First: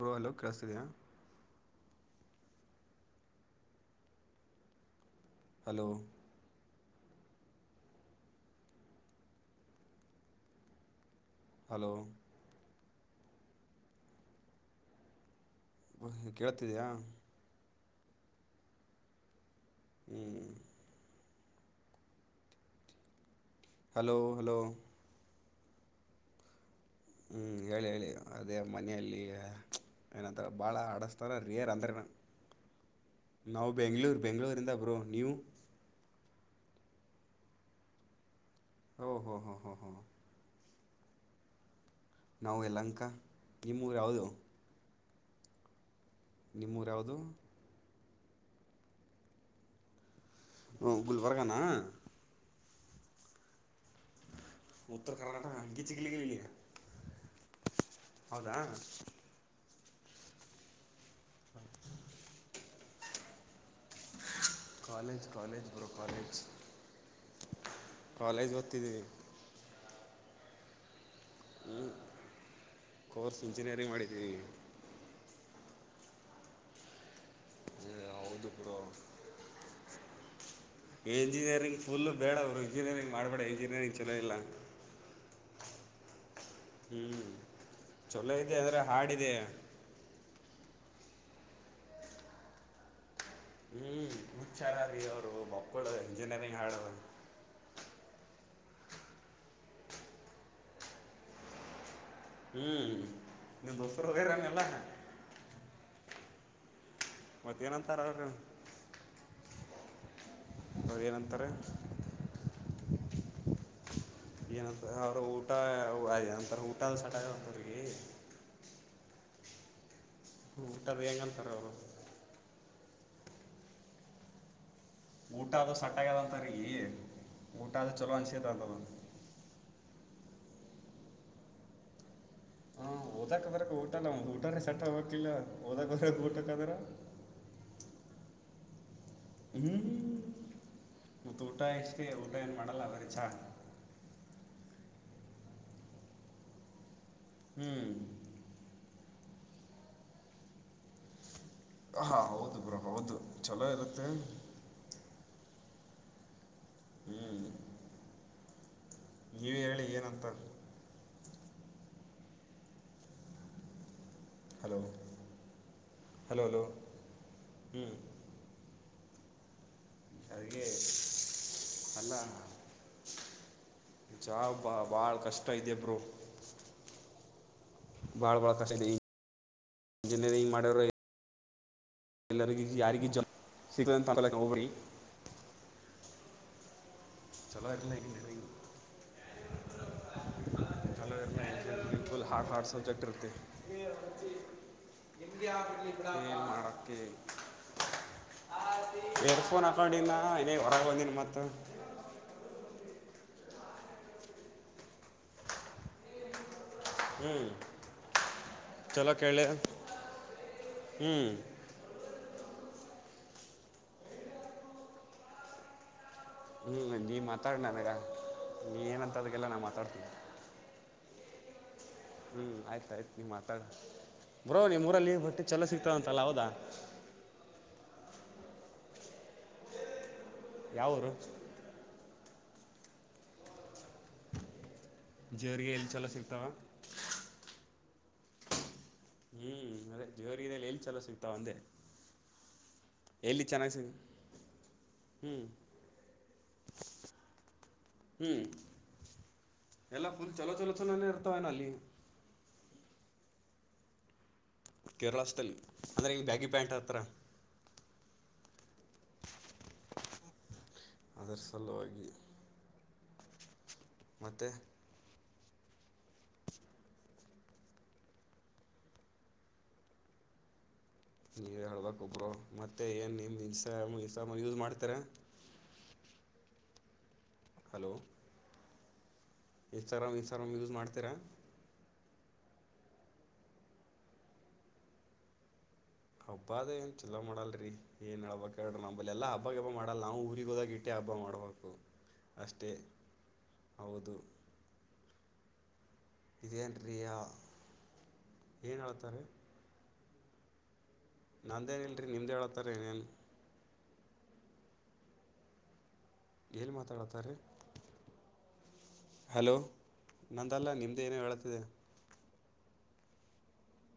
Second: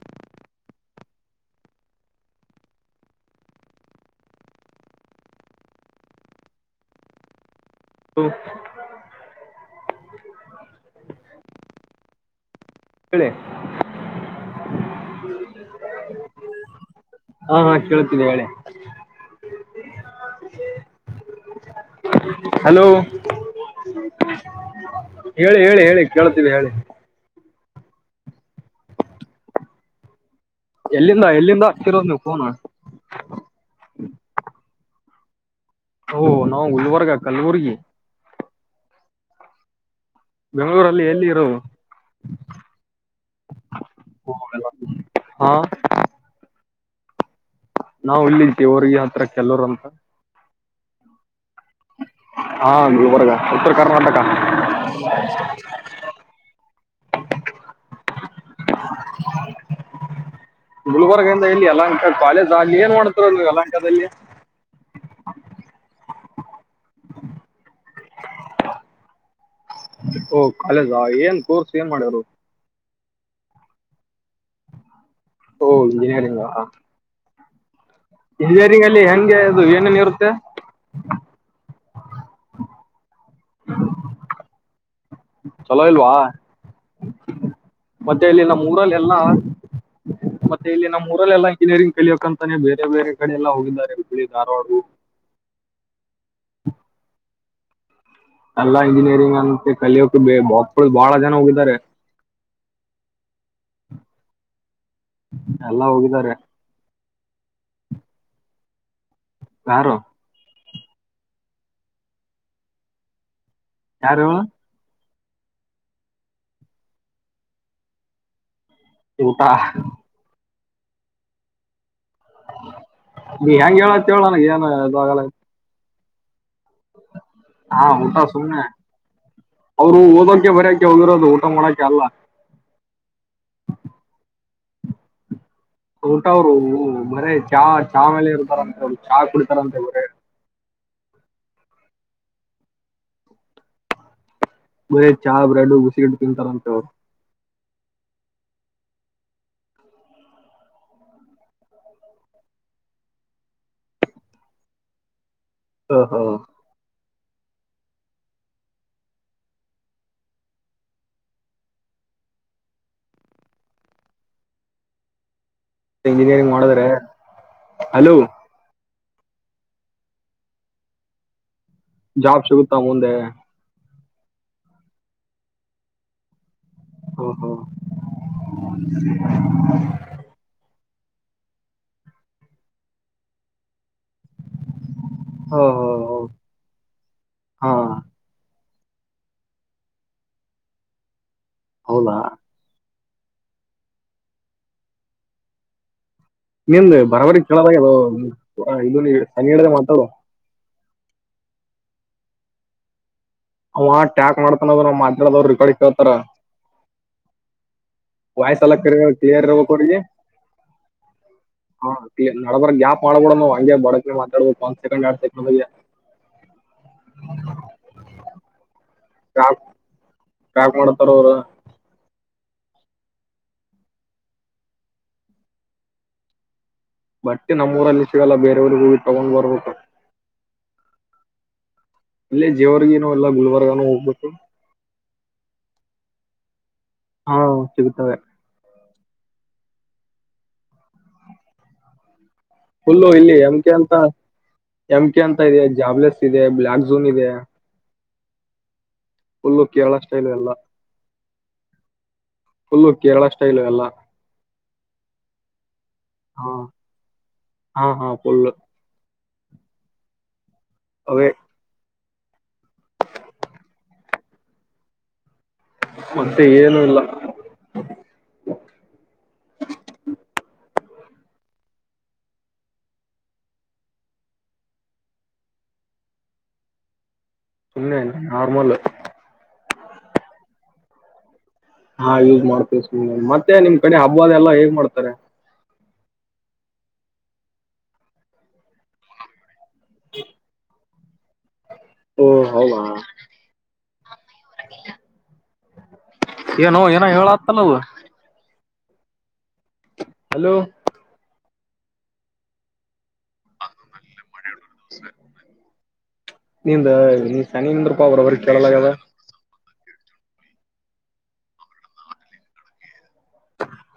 ಹ ಅಲೋ ಕೇಳಿಸತಿದಯಾ ಹಲೋ ಹ್ಮ ಹಲೋ ಕಳೆ ಕೇಳ್ತಿದಯಾ ಕೇಳುತ್ತಿದೆ ಹೇಳಿ ಹ್ಮ್ ಹಲೋ ಹಲೋ ಹಲೋ ಹೇಳಿ ಹೇಳಿ ಹೇಳಿ ಕೇಳಳ್ತೀವಿ ಹೇಳಿ ಹ್ಞೂ ಹೇಳಿ ಹೇಳಿ ಅದೇ ಮನೆಯಲ್ಲಿ ಏನಂತ ಎಲ್ಲಿಂದ ಎಲ್ಲಿಂದ ಆಗ್ತಿರೋದು್ ನೀವು ಫೋನ ನಾವು ಬೆಂಗ್ಳೂರು ಬೆಂಗಳೂರಿಂದ ಬ್ರೋ ನೀವು ಓ ನಾವು ಗುಲ್ವರ್ಗ ಕಲ್ಬುರ್ಗಿ ಹಓ ಹೋ ಹ ಹ ಹ ಬೆಂಗಳೂರಲ್ಲಿ ಎಲ್ಲಿ ಇರೋ ನಾವು ಎಲ್ಲಂಕ ಈ ಮೂರು ಯಾವುದು ಹಾ ನಿಮ್ಮೂರ ಯಾವುದು ನಾವ್ ಇಲ್ಲಿತಿವ್ರಿಗೆ ಹತ್ರ ಕೆಲೋರು ಅಂತ ಹ ಉ ವರಗಾನ ಹಾ ಗುಲ್ಬರ್ಗ ಉತ್ತರ ಕರ್ನಾಟಕ ಉತ್ತರ ಕರ್ನಾಟಕ ಗಿಚ್ಚಿಗಿಲಿಗಿಲಿ ಹೌದಾ ಗುಲ್ಬರ್ಗಿಂದ ಇಲ್ಲಿ ಅಲಾಂಕ ಕಾಲೇಜ್ ಆಗ್ಲಿ ಏನ್ ಮಾಡತರು ಅ ಯಲಾಂಕದಲ್ಲಿ ಕಾಲೇಜ್ ಕಾಲೇಜ್ ಬರೋ ಕಾಲೇಜ್ ಕಾಲೇಜ್ ಓದ್ತಿದ್ದೀವಿ ಓ ಕಾಲೇಜ ಏನ್ ಕೋರ್ಸ್ ಏನ್ ಮಾಡ್ಯಾರ ಕೋರ್ಸ್ ಇಂಜಿನಿಯರಿಂಗ್ ಮಾಡಿದ್ದೀವಿ ಓ ಇಂಜಿನಿಯರಿಂಗ್ ಹೌದು ಬ್ರೋ ಇಂಜಿನಿಯರಿಂಗ್ ಅಲ್ಲಿ ಹೆಂಗೆ ಅದು ಏನೇನು ಇರುತ್ತೆ ಇಂಜಿನಿಯರಿಂಗ್ ಫುಲ್ಲು ಬೇಡ ಅವರು ಇಂಜಿನಿಯರಿಂಗ್ ಮಾಡಬೇಡ ಇಂಜಿನಿಯರಿಂಗ್ ಚೆನ್ನೋ ಇಲ್ಲ ಚಲೋ ಇಲ್ವಾ ಹ್ಮ್ ಮತ್ತೆ ಚೊಲೋ ಇಲ್ಲಿ ಇದೆ ನಮ್ ಆದ್ರೆ ಊರಲ್ಲಿ ಎಲ್ಲಾ ಹಾಡಿದ ಇಲ್ಲಿ ನಮ್ಮ ಊರಲ್ಲ ಇಂಜಿನಿಯರಿಂಗ್ ಕಲಿಯಕಂತಾನೇ ಬೇರೆ ಬೇರೆ ಕಡೆ ಎಲ್ಲ ಹೋಗಿದ್ದಾರೆ ಹ್ಮ್ ಹುಬ್ಳಿ ಹ ಧಾರವಾಡ ಚಾರ ರೀ ಅವರು ಮಕ್ಕಳು ಇಂಜಿನಿಯರಿಂಗ್ ಹಾಡ ಎಲ್ಲಾ ಇಂಜಿನಿಯರಿಂಗ್ ಅಂತ ಕಲಿಯೋಕ ಬ ಮಕ್ಳ ಬಾಳ ಜನ ಹೋಗಿದ್ದಾರೆ ಹ್ಮ್ ನಿಮ್ ದಸರ ಹದೇರಾನ ಎಲ್ಲ ಎಲ್ಲ ಹೋಗಿದ್ದಾರೆ ಮತ್ತ ಏನಂತಾರ ಅವರು ಕಾರಾರ ಹಾಗದೇನಂತಾರೆ ಯಾರು ಊಟ ಅಂತ ಊಟ ಸಟಂತ್ರರಿಗೆ ಊಟಾ ಹಊಟ ಬಗೆಂತಾರ ಅವರು ನೀ ಹೆಂಗ ಹೇಳತ್ತ ಹೇಳನ ಏನ್ಗಲ್ಲ ಸೆಟ್ ಆಗಲ್ಲ ಅಂತಾರೆ ಹಾ ಊಟಾ ಸುನೆ ಅದು ಅವರು ಹಕಕ್ಕೆ ಬರಯಕೆ ಹೋಗದಿರೋದು ಊಟ ಮಾಡೋಕೆಲ್ಲ ಹಾ ಓದಕ್ ದಕ ಊಟಲ್ಲ ಒಂದ ಊಟ ಸಟ್ಟ ಹೋಗ್ಲಿಲ್ಲ ಊಟ ಅವ್ರು ಬರೇ ಚಾ ಚಾ ಮೇಲೆ ಇರುತಾರ ಅಂತೆ ಅವರು ಚಾ ಕುಡಿತಾರ ಅಂತೆ ಬರೇ ಮತ್ತ ಊಟ ಇಷ್ಟೇ ಊಟ ಏನ್ ಮಾಡಲ್ಲ ಬರಿ ಚಛಾ ಮರ ಚಹಾ ಬ್ರೆಡ್ ಬಿಸಿಟ್ಟು ತಿಂತಾರಂತೆವ್ರು ಹ್ಮ್ ಹಾ ಹೌದು ಬ್ರಾ ಹೌದು ಚಲೋ ಇರುತ್ತೆ ಹ ಹಾ ಹ್ಞೂ ನೀವೇ ಹೇಳಿ ಏನಂತ. ಹಲೋ ಹಲೋ ಇಂಜಿನಿಯರಿಂಗ್ ಹಲೋ ಮಾಡದ್ರೆ ಹ್ಞೂ ಹಲೋ ಹಾಗಕ್ಕೆ [inaudible] ಜಾಬ್ ಸಿಗುತ್ತಾ ಮುಂದೆ ಜಾ ಬಾ ಬಾಳ ಕಷ್ಟ ಇದೆ ಬ್ರೋ ಹೂ ಹೋ ಭಾಳ ಭಾಳ ಕಷ್ಟ ಇದೆ ಎಲ್ಲರಿಗ ಯಾರಿಗ ಜ ಸಿಗ ಹಾ ಹಾ ಹಾ ಚಲೋ [unintelligible] ಹೌದಾ ಬಕುಲ್ ಹಾರ್ಟ ಹಾರ್ಟ ಸಬ್ಜೆಕ್ಟ್ ಇರುತ್ತ. ನಿಮ ಬರಬಡ ಕೇಳದಾಗ ಅ ಇ ಇಯರ್ಫೋನ್ ಸನಿಡಗೆ ಮಾತಾಡುವ. ಹಾಕೊಂಡಿನ ಏನೇ ಹೊರಗೆ ಬಂದಿ ಮತ್ತು ಅವ ಟ್ಯಾಕ್ ಮಾಡ್ತಾನದ ಮಾತಡದರು ರಿಕಾರ್ಡ್ ಕೇಳ್ತಾರ. ಹ್ಮ್ ವಾಯಸ್ ಅರ್ ಕೊ ಹ್ಞೂ ಹ ಮಾಡಡಬರ ಗ್ಯಾಪ್ ಮಾಡ್ಬೋಡ ನ್ ಹಂಗೆ ಬಡಕ ಮಾತಾಡ್ಬೋು ಒಂದ್ ಸಕಂಡ್ ಆಡ್ ಸೆಕೆ ಬಗ್ಗೆ ಹ್ಮ್ ನೀ ಮಾತಾಡ ನಾನಗ ನೀ ಏನಂತ ಅದಕ್ಕೆಲ್ಲ ನಾ ಮಾತಾಡ್ತೀನಿ. ಯಾಕ್ ಮಾಡತಾರ ಅವರು ಹ್ಮ್ ಆಯ್ತಾಯ್ತ್ ನೀ ಮಾತಾಡ ಬ್ರೋ ನಿಮ್ ಊರ ಲೀವ್ ರೊಟ್ಟಿ ಚಲೋ ಸಿಗ್ತಾರಂತಲ್ಲ ಹೌದಾ ಬಟ್ಟೆ ನಮ್ಮೂರಲ್ಲಿ ಸಿಗಲ್ಲ ಬೇರೆಯವರಿಗೂ ಇ ತಗೊಂಡ್ ಬರ್ಬೇಕು ಯಾವರು ಅಲ್ಲೇ ಜೇವರ್ಗೇನ ಎಲ್ಲ ಗುಲ್ಬರ್ಗಾನೂ ಹೋಗ್ಬೇಕು. ಜರಿಗೆ ಎಲ್ಲಿ ಚೆಲ ಸಿಗ್ತಾವ. ಹಾ ಸಿಗುತ್ತವೆ. ಹ್ಮ್ ಮತ್ತೆ ಜೋರಲ್ಲಿ ಏನ್ ಚಲೋ ಸಿಗ್ತಾವ ಒಂದೆ. ಹುಲ್ಲು ಇಲ್ಲಿ ಅಮಕ ಅಂತ ಎಮ ಕೆ ಹ್ಞೂ ಅಂತ ಇದೆ ಜಾಬ್ಲೆಸ್ ಇದೆ ಬ್ಲಾಕ್ ಝೋನ್ ಇದೆ ಹ್ಮ್ ಫುಲ್ಲು ಕೇರಳ ಎಲ್ಲಾ ಸ್ಟೈಲ್ ಫುಲ್ ಎಲ್ಲ ಚಲೋ ಚಲೋ ಚಲನೇ ಇರ್ತವನ ಅಲ್ಲಿ ಫುಲ್ಲು ಕೇರಳ ಸ್ಟೈಲು ಎಲ್ಲ. ಕೇರಳ ಸ್ಟೈಲ್ ಅಂದ್ರೆ ಹಿಂಗೆ ಬ್ಯಾಗಿ ಹಾ ಪ್ಯಾಂಟ್ ಹತ್ರ ಹಾ ಹಾ ಪಳ್ಳು ಅವೇ ಅದರ ಸಲುವಾಗಿ. ಮತ್ತೆ ಮತ್ತೆ ಏನು ಇಲ್ಲ. ನೀವೇ ಹೇಳ್ಬೇಕ್ ಬ್ರೋ ಮತ್ತೆ ಏನ್ ನಿಮ್ ಇನ್ಸ್ಟ ಇಟ ಯೂಸ್ ಮಾಡ್ತಾರೆ ಷೂ ಸುಮ್ಮನೆ ನಾರ್ಮಲ್ ಇನ್ಸ್ಟಾಗ್ರಾಮ್ ಇನ್ಸ್ಟಾಗ್ರಾಮ್ ಯೂಸ್ ಮಾಡ್ತೀರಾ ಹಾ ಯೂಸ್ ಮಾಡ್ತೇವಿ ಸ ಮತ್ತೆ ನಿಮ್ ಕಡೆ ಹಬ್ಬವದ ಎಲ್ಲ ಹೇಗ್ ಮಾಡ್ತಾರೆ ಹಬ್ಬ ಅದ ಏನ್ ಚಲೋ ಮಾಡಲ್ರಿ ಏನ್ ಹೇಳ್ಬ ಹೇಳಡ್ರ ನಂಬಳ ಎಲ್ಲಾ ಹಬ್ಬ ಹಬ್ಬಕ್ಕೆ ಹಬ್ಬ ಮಾಡಲ್ಲ ನಾವು ಊರಿಗೆ ಹೋದಾಗ ಇಟ್ಟೇ ಹಬ್ಬ ಮಾಡಬೇಕು ಓ ಅಷ್ಟೇ ಹೌದಾ ಹೌದು ಇದೇನು ಏನೋ ರೀ ಏನೋ ಹೇಳತ್ತಲ್ಲವು ಏನು ಹೇಳ್ತಾರೆ ಹಲೋ ನಂದೇನ ಇಲ್ರರಿ ನಿಮ್ದ ಹ ಹೇಳತಾರ ಏನೇನ್ ನ ಮಳೆ ದ ಏನು ನಿಂದ ಮಾತಾಡತ್ತಾರೆ ನೀ ಶನಂದ್ರಪ್ಪ ಅವ್ರ ಅವ್ರ ಕೇಳಲಾಗದ ಹಲೋ ನಂದಲ್ಲ ನಿಮ್ದೇ ಏನೇ ಹೇಳತಿದೆ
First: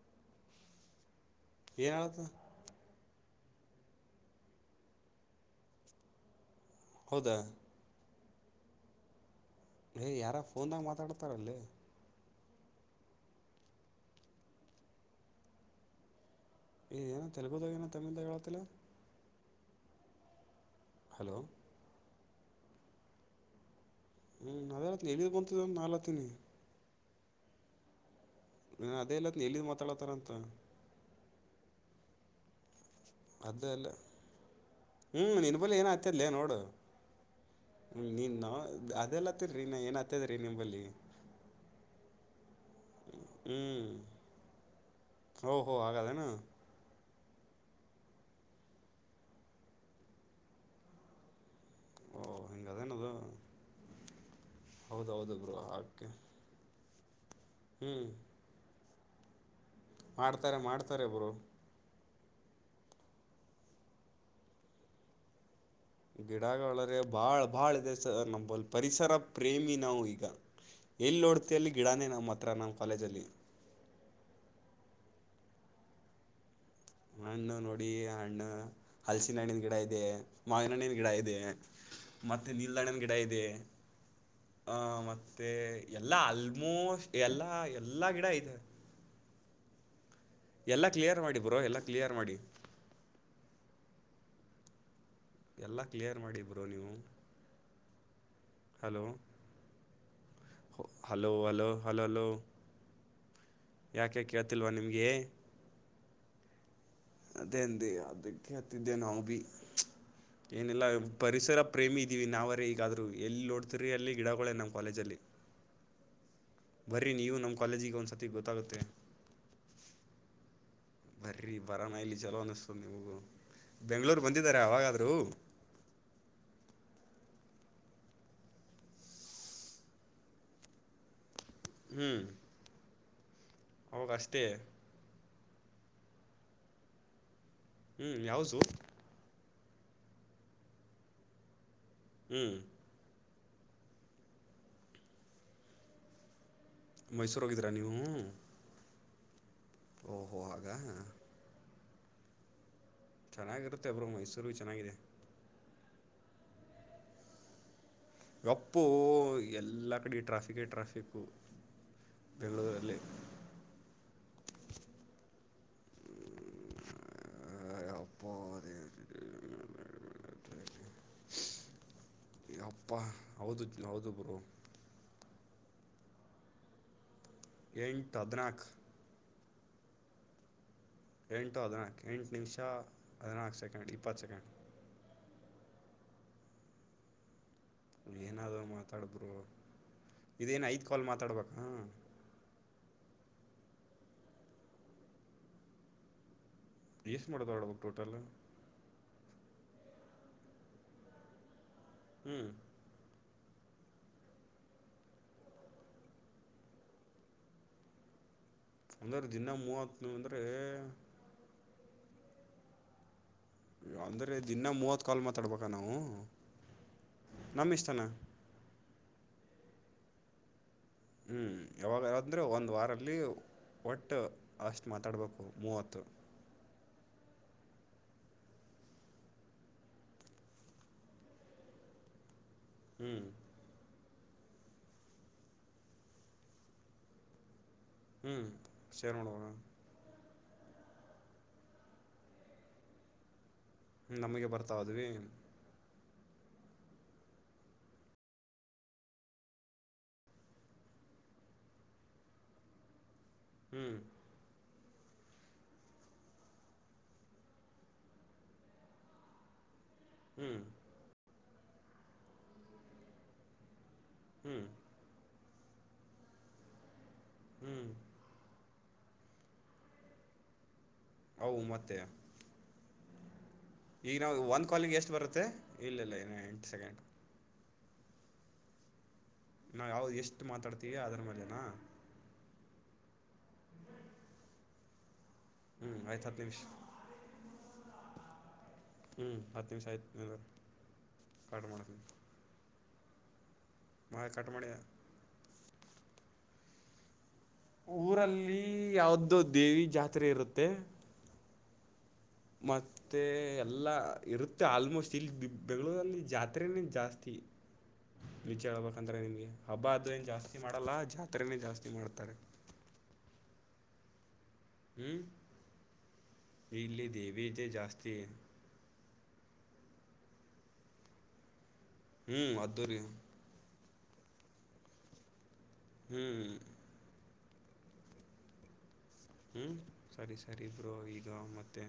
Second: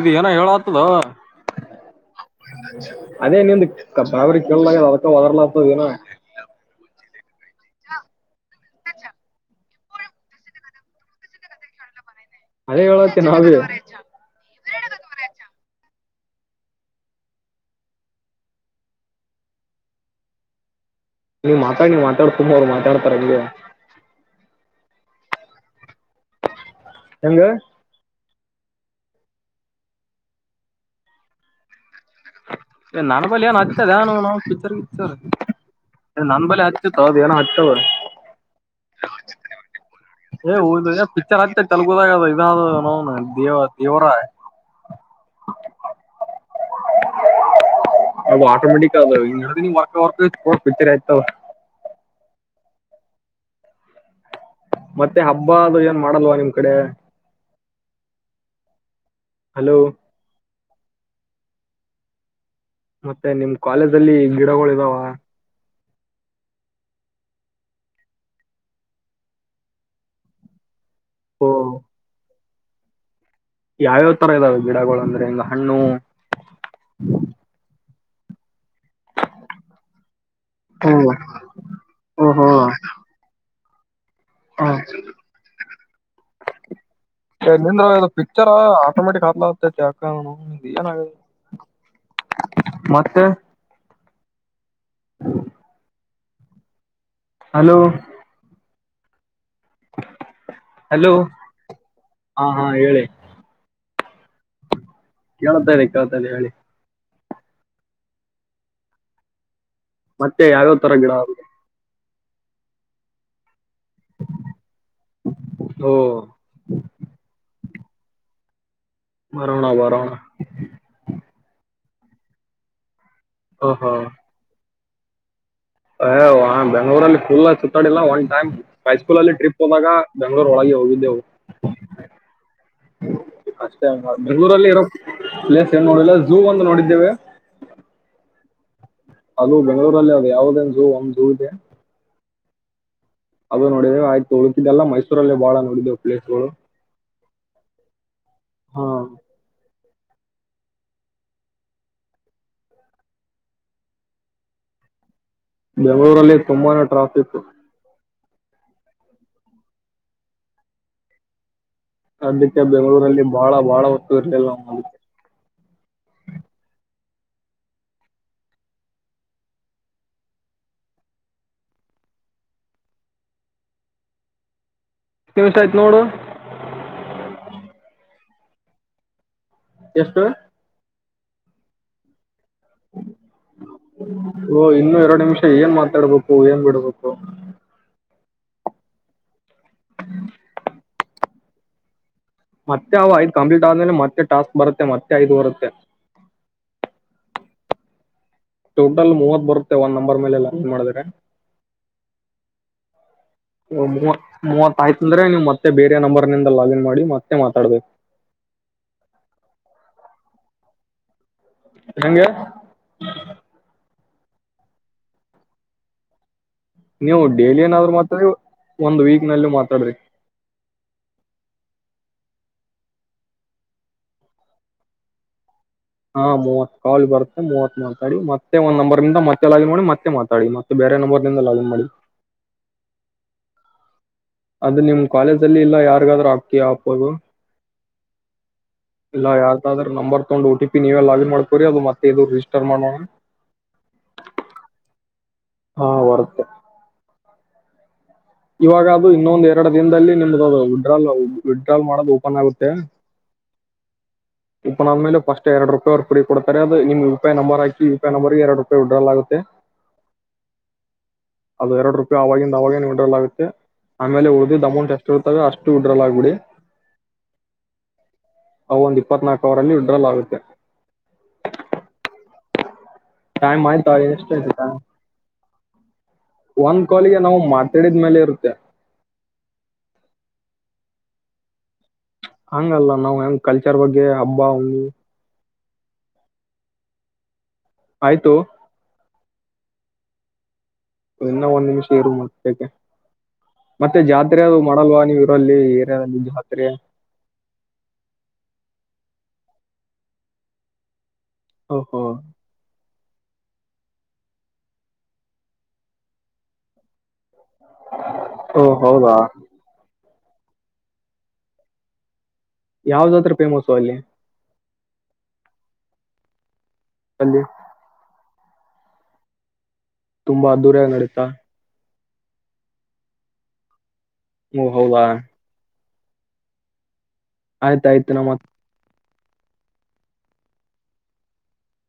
ಇದು ಏನ ಹೇಳತದ ಹ ಹಳದು ಅದೇ ನೀಂದು ಬಾಬರಿ ಕೇಳಲಾಗ ಅದಕ್ಕ ಒದರ್ಲ ಆಗ್ತದ ನ ಹೌದಾ ಏ್ ಯಾರ ಫೋನ್ದಾಗ ಮಾತಾಡ್ತಾರಲ್ಲಿ ಅದೇ ಹೇಳಕ್ಕೆ ನಾವ ಈ ಏನೋ ತೆಲುಗುದಾಗ ಏನೋ ತಮಿಳದಾಗ ಹೇಳತಿಲ್ಲ ಹಲೋ ನೀವ್ ಮಾತಾಡಿ ನೀವ್ ಮಾತಾಡ್ ತುಂಬ ಅವ್ರು ಮಾತಾಡ್ತಾರಂಗ ಹ್ಮ್ ನಾವ ಎಲ್ಲಿಿದ್ ಬಂತ ನಾ ಹತೀನಿ ಹೆಂಗ ನ ಅದೇ ಇಲ್ಲತ್ ಎಲ್ಲಿಿದ್ ಮಾತಾಡತಾರಂತ ನನ್ ಬಳ ಏನ್ ಅದೇ ಇಲ್ಲ ಹಚ್ಚದ ಏ ನಾವು ಪಿಚರ್ ಹ್ಮ್ ನಿನ್ ನನ್ ಬಳ ಹಚ್ಚತ ಏನ ಹಚ್ಚ ಹ್ಮ ನೀನ್ ಅದೆಲ್ಲ ಹತ್ತರಿರಿ ಏನ್ ಹತ್ತದ್ರೀ ಏ ನಿಂಬಲ್ಲಿ ನ ದೇವ ದೇವ್ರ ಓ ಹೋ ಆಗದೆನು ಅದು ಆಾಟೋಮೇಟಿಕ್ ಅದು ವರ್ ವರ್ಿರ್ ಆಯ್ತಾವ ಓ ಹಿಂಗದೇನದು ಮತ್ತೆ ಹೌದೌದು ಹಬ್ಬ ಬ್ರೋ ಅದು ಏನ್ ಓಕೆ ಮಾಡಲ್ವಾ ನಿಮ್ ಕಡೆ ಹ್ಮ್ ಹಲೋ ತಾರೆ ಮಾಡ್ತಾರೆಬ್ರು ಮತ್ತೆ ನಿಮ್ ಕಾಲೇಜ ಅಲ್ಲಿ ಗಿಡಗಳ ಇದಾವ ಗಿಡಳ್ರ ಬಾಳ್ ಬಾಳ ಇದೆ ಸ ನಮ್ಮಲ್ಲಿ ಪರಿಸರ ಪ್ರೇಮಿ ನಾವು ಈಗ ಎಲ್ಲಿ ಓ ನೋಡ್ತ ಅಲ್ಲಿ ಗಿಡನೇ ನಮ್ಮ ಹತ್ರ ನಮ್ಮ ಕಾಲೇಜಲ್ಲಿ ಯಾವ್ಯಾವ್ ತರ ಇದಾವೆ ಗಿಡಗಳು ಅಂದ್ರೆ ಹಿಂಗ ಹಣ್ಣು ಹಣ್ಣು ನೋಡಿ ಹಣ್ಣ ಹಲ್ಸಿನ ಹಣ್ಣಿನ ಗಿಡ ಇದೆ ಮಾವಿನ್ಣನ್ ಹ್ಮ್ ಗಿಡ ಇದೆ ಓಹೋ ಮತ್ತೆ ನೀಲ್ದಣ್ಣನ್ ಗಿಡ ಇದೆ ಹ ಮತ್ತೆ ಎಲ್ಲಾ ಆಲ್ಮೋಸ್ಟ್ ಎಲ್ಲಾ ಎಲ್ಲಾ ಗಿಡ ಐತೆ ಲ ಚಾಕನ ಮಾಡಿ ಬ್ರೋ ಎಲ್ಲ ಕ್ಲಿಯರ್ ಮಾಡಿ ಮತ್ತೆ ಎಲ್ಲಾ ಕ್ಲಿಯರ್ ಮಾಡಿಬರು ನೀವು hello hello hello hello hello hello ಹಾ ಹಾ ಹೇಳಿ ಯಾಕೆ ಕೇಳ್ತಿಲ್ವಾ ನಿಮ್ಗೆ ಕೇಳ್ತನೆಿ ಕೇಳ್ತನೆಿ ಹೇಳಿ ಅದ ಅದಕ್ಕೆತಿದ್ದ ನ ಭ ಮತ್ತೆ ಯಾವ್ಯಾವ ಏನಿಲ್ಲ ತರ ಗಿಡ ಪರಿಸರ ಪ್ರೇಮಿ ಇದೀವಿ ನಾವರೇ ಈಗಾದ್ರು ಎಲ್ಲಿ ನೋಡ್ತವಿ ರಿ ಅಲ್ಲಿ ಗಿಡಗಳಳೆ ನಮ್ಮ ಕಾಲೇಜಲ್ಲಿ ಓ ಬರೀ ನೀವು ನಮ ಕಾಲೇಜಿಗೆ ಕನ್ಸತಿ ಬಾಗತ್ತ ಬರೋಣ ಬರೋಣ ಬರಿ ಬರಾನ ಇಲ್ಲಿ ಚಲೋ ಅನಿಸ್ತದ ನಿಮಗೂ ಬೆಂಗಳೂರ್ ಬಂದಿದಾರ ಅವಾಗಾದ್ರೂ ಬೆಂಗ್ಗಳೂರಲ್ಲಿ ಕಫೂಲ್ ಸುತ್ತಾಡಿಲ್ಲ ಒನ್ ಟೈಮ್ ಹೈಸ್ಕೂಲ್ ಅಲ್ಲಿ ಟ್ರಿಪ್ ಹೋದಾಗ ಬೆಂಗ್ಳೂರ್ ಒಳಗ ಿದ್ದ ಹ್ಮ್ ಅಷ್ಟ ಬೆಂಗಗಳೂರಲ್ಲಿ ಇರೋ ಪ್ಲೇಸ್ ಏನ್ ನೋಡಿಲ್ಲ ಝೂ ಒಂದು ನೋಡಿದ್ದೇವೆ ಹ್ಞೂ ಯಾವುದು ಅದು ಬೆಂಗಳೂರಲ್ಲಿ ಅದು ಯಾವ್ದನ್ ಝೂ ಒಮ್ ಝೂ ಇದೆ ಹ್ಮ್ ಅದು ನೋಡವೆ ಆಯ್ತು ಉಳಿತಿದ್ದಿದೆಲ್ಲ ಮೈಸೂರಲ್ಲಿ ಬಾಳ ನೋಡಿದ್ದೇವು ಪ್ಲೇಸ್ಗಳು ಮೈಸೂರ ಹೋಗಿದ್ದೀರಾ ನೀವು ಹಾ ಓಹೋ ಹಾಗ ಹಾ ಚೆನ್ನಾಗಿರುತ್ತೆಬ್್ರರು ಮೈಸೂರಿಗ ಚೆನ್ನಾಗಿದೆ ಬೆಂಗಳೂರಲ್ಲಿ ತುಂಬಾನೇ ಟ್ರಾಫಿಕ್ ಒಪ್ಪು ಎಲ್ಲ ಕಡೆ ಟ್ರಾಫಿಿಕೇ ಟ್ರಾಫಿಕ್ು ಅದಕ್ಕೆ ಬೆಂಗಳೂರಲ್ಲಿ ಬಾಳ ಬಾಳ ವಸ್ತು ಇರ್ಲಿಲ್ಲ ನ್ ಅದಕ್ಕೆ ಅಪ್ಪ ಅದೇ ಅಪ್ಪ ಹೌದು ಹೌದು ಬ್ರೋ ಕೆಮಷ್ಟ ಆಯ್ತು ನೋಡು ಎಂು ಹದನಾಕ ಎಷ್ಟು ಎಂಟು ಅದ್ರಾ ಎಂಟು ನಿಮಿಷ ಹದಿನಾಲ್ಕು ಸೆಕೆಂಡ್ ಇಪ್ಪತ್ತು ಸೆಕೆಂಡ್ ಓ ಇನ್ನು ಎರಡು ನಿಮಿಷ ಏನ್ ಮಾತಾಡ್ಬೇಕು ಏನ್ ಬಿಡ್ಬೇಕು ಏನಾದೂ ಮಾತಾಡಬರು ಇದೇನ್ ಐತ್ ಕಾಲ್ ಮಾತಾಡ್ಬೇಕಾ [inaudible] ಮತ್ತೆ ಅ ಐದ್ ಕಂಪ್ಲೀಟ್ ಆದ್ಮೇಲೆ ಮತ್ತೆ ಟಾಸ್ಕ್ ಬರುತ್ತೆ ಮತ್ತೆ ಐದ್ ಬರುತ್ತೆ ಸ್ ಮಾಡೋದ ಅವಡ ಟೋಟಲ್ [inaudible] ಟೋಟಲ್ ಮೂವತ್ ಬರುತ್ತೆ ಒಂದ್ ನಂಬರ್ ಮೇಲೆ ಲಾಗಿನ್ ಮಾಡಿದ್ರೆ ಹ್ಮ್ ಓ ಮೂವತ್ ಮೂವತ್ತಾಯ್ತ ಅಂದ್ರೆ ನೀವು್ ಮತ್ತೆ ಬೇರೆ ನಂಬರ್ನಿಂದ ಲಾಗಿನ್ ಮಾಡಿ ಮತ್ತೆ ಮಾತಾಡ್ಬೇಕು ಒಂದ್ರ ದಿನ ಮೂವತ್ ಅಂದ್ರೆ ಹೆಂಗೆ ಅಂದ್ರೆ ದಿನ ಮೂವತ್ ಕಾಲ್ ಮಾತಾಡ್ಬೇಕ ನಾವು ನೀವು ಡೈಲಿ ನಮ್ಮ ಏನಾದ್ರು ಇಷ್ಟನಾ ಮಾತಾಡ್ರಿ ಒಂದ್ ವೀಕ್ ನಲ್ಲಿ ಮಾತಾಡ್ರಿ ಹ್ಮ್ ಯಾವಾಗ ಅಂದ್ರೆ ಒಂದ್ ವಾರಲ್ಲಿ ಒಟ್ಟ ಅಷ್ಟ್ ಮಾತಾಡ್ಬೇಕು ಹಾ ಮೂವತ್ ಕಾಲ್ ಬರುತ್ತೆ ಮೂವತ್ ಮಾತಾಡಿ ಮತ್ತೆ ಕಾಲ್ ಬರುತ್ತೆ ಮೂವತ್ ಮಾತಾಡಿ ಒಂದ್ ಕಾಲ್ ಬರುತ್ತೆ ಮೂವತ್ ಮಾತಾಡಿ ಮತ್ತೆ ಒಂದು ನಂಬರ್ ನಿಂದ ಮತ್ತೆ ಲಾಗಿನ್ ಮಾಡಿ ಮತ್ತೆ ಮಾತಾಡಿ ಮತ್ತೆ ಬೇರೆ ನಂಬರ್ ನಿಿಂದ ಲಾಗಿನ್ ಮಾಡಿ ಹ್ಮ್ ಅದು ನಿಮ್ ಕಾಲೇಜ ಅಲ್ಲಿ ಇಲ್ಲ ಯಾರಿಗಾದರೂ ಹಾಕ್ತೀಯ ಅಪೋಲೋ ಹ್ಞೂ ಶೇರ್ ಇಲ್ಲ ಮಾಡೋಣ ಯಾರ್ದಾದ್ರ number account O T P ನೀವೇ ಲಾಗಿನ್ ಮಾಡ್ಕೋರಿ ಅದು ಮತ್ತೇ ಇದು ರಿ ಸ್ಟಾರ್ಟ್ ಮಾಡೋಣ ಹ್ಮ ನಮಗೆ ಬರ್ತಾಇದ್ವಿ ಹಾ ವರ್ತೆ ಇವಾಗ ಅದು ಇನ್ನೊಂದು ಎರಡು ದಿನದಲ್ಲಿ ನಿಮ್ದು ವಿತ್ಡ್ರಾಲ್ ವಿತ್ಡ್ಡ್ರಾಲ್ ಮಾಡೋದು ಓಪನ್ ಆಗುತ್ತೆ ಹ್ಮ್ ಓಪನ್ ಆದ್ಮೇಲೆ ಫಸ್ಟ್ ಎರಡು ರೂಪಾಯಿ ಫ್ರೀ ಕೊಡ್ತಾರೆ ಅದು ನಿಮ್ಮ ಯುಪಿಐ ನಂಬರ್ ಹಾಕಿ ಯುಪಿ ಐ ನಂಬರ್ಗೆ ಎರಡು ರೂಪಾಯಿ ವಿತಡ್ರಾ ಆಗುತ್ತೆ ಹ್ಮ್ ಅದು ಎರಡು ರೂಪಾಯಿ ಆವಾಗಿಂದ ಅವಾಗೇ ವಿತ್ ಡ್ರಾಲ್ ಆಗುತ್ತೆ ಆಮೇಲೆ ಹ್ಞೂ ಉಳಿದಿದ್ ಅಮೌಂಟ್ ಎಷ್ಟು ಇರ್ತಾವವೆ ಅಷ್ಟ ಟು ವಿತ್ ಡ್ರಾಲ್ ಆಗ್ಬಿಡಿ.. ಹ್ಮ್ ಅವ ಒಂದ್ ಇಪ್ಪತ್ ನಾಲ್ಕು ಹವರ ಅಲ್ಲಿ ವಿತ್ಡ್ರಾಲ್ ಆಗುತ್ತೆ ಅವು ಮತ್ತೆ ಟೈಮ್ ಆಯ್ತಾ ಈಗ ಎಷ್ಟು ನಾವು ಆಯ್ತು ಒಂದ್ ಕಾಲಿಂಗ್ ಎಷ್ಟು ಬರುತ್ತೆ ಇಲ್ಲಿಲ್ಲ ಇ ಎಂಟು ಸೆಕೆಂಡ್ ಕೇಳಿದ್ಮೇಲೆ ಇರುತ್ತೆ ನಾ ಯಾವ್ದ ಎಷ್ಟು ಮಾತಾಡ್ತೀವಿ ಅಂದ್ರ ಮೇಲೆೇನಾ ಹಂಗಲ್ಲ ನಾವ್ ಹೆಂಗ ಕಲ್ಚರ್ ಬಗ್ಗೆ ಹಬ್ಬ ಹು ಹ್ಮ್ ಆಯ್ತು ಹತ್ತು ನಿಮಿಷ ಆಯ್ತು ಹ್ಮ್ ಹತ್ತು ನಿಮಿಷ ಆಯ್ತು ಇನ್ನ ಕಟ್ ಒಂದ್ ನಿಮಿಷ ಮಾಡ್ತೀನಿ ಇರು ಮಾಡ್ಬೇಕಕ್ಕೆ ಮತ್ತೆ ಮಾ ಜಾತ್ರೆ ಕಟ್ ಅದು ಮಾಡಿ ಮಾಡಲ್ವಾ ನೀವ್ ಇರಲ್ಲಿ ಏರಿಯಾದಲ್ಲಿ ಜಾತ್ರೆ ಊರಲ್ಲಿ ಯಾವ್ದು ದೇವಿ ಜಾತ್ರೆ ಇರುತ್ತೆ ಹಓ ಹೋ ಮತ್ತೆ ಎಲ್ಲ ಇರುತ್ತೆ ಆಲ್ಮೋಸ್ಟ್ ಇಲ್ಲಿ ಬೆಂಗಳೂರಲ್ಲಿ ಜಾತ್ರೆೇನೆ ಜಾಸ್ತಿ ನಿಜ ಓ ಹೌದಾ ಹೇಳ್ಬೇಕಂತ್ರ ನಿಮ್ಗೆ ಹಬ್ಬ ಆದ ಜಾಸ್ತಿ ಮಾಡಲ್ಲ ಜಾತ್ರೆನೇ ಜಾಸ್ತಿ ಮಾಡ್ತಾರೆ ಯಾವ್ದತ್ರ ಫೇಮಸ್ು ಅಲ್ಲಿ ಹ್ಮ್ ಇಲ್ಲಿ ಅಲ್ಲಿ ದೇವಿದೆ ಜಾಸ್ತಿ ತುಂಬಾ್ದೂರಾಗ ನಡೀತಾ ಹ್ಮ್ ಅದ್ದೂರಿ ಓ ಹೌದಾ ಹ್ಮ್ ಆಯ್ತಾಯ್ತು ನಮ್ಮತ್ ಹ್ಮ ಸರಿ ಸರಿ ಇಬ್ರುೋ ಈಗ ಮತ್ತೆ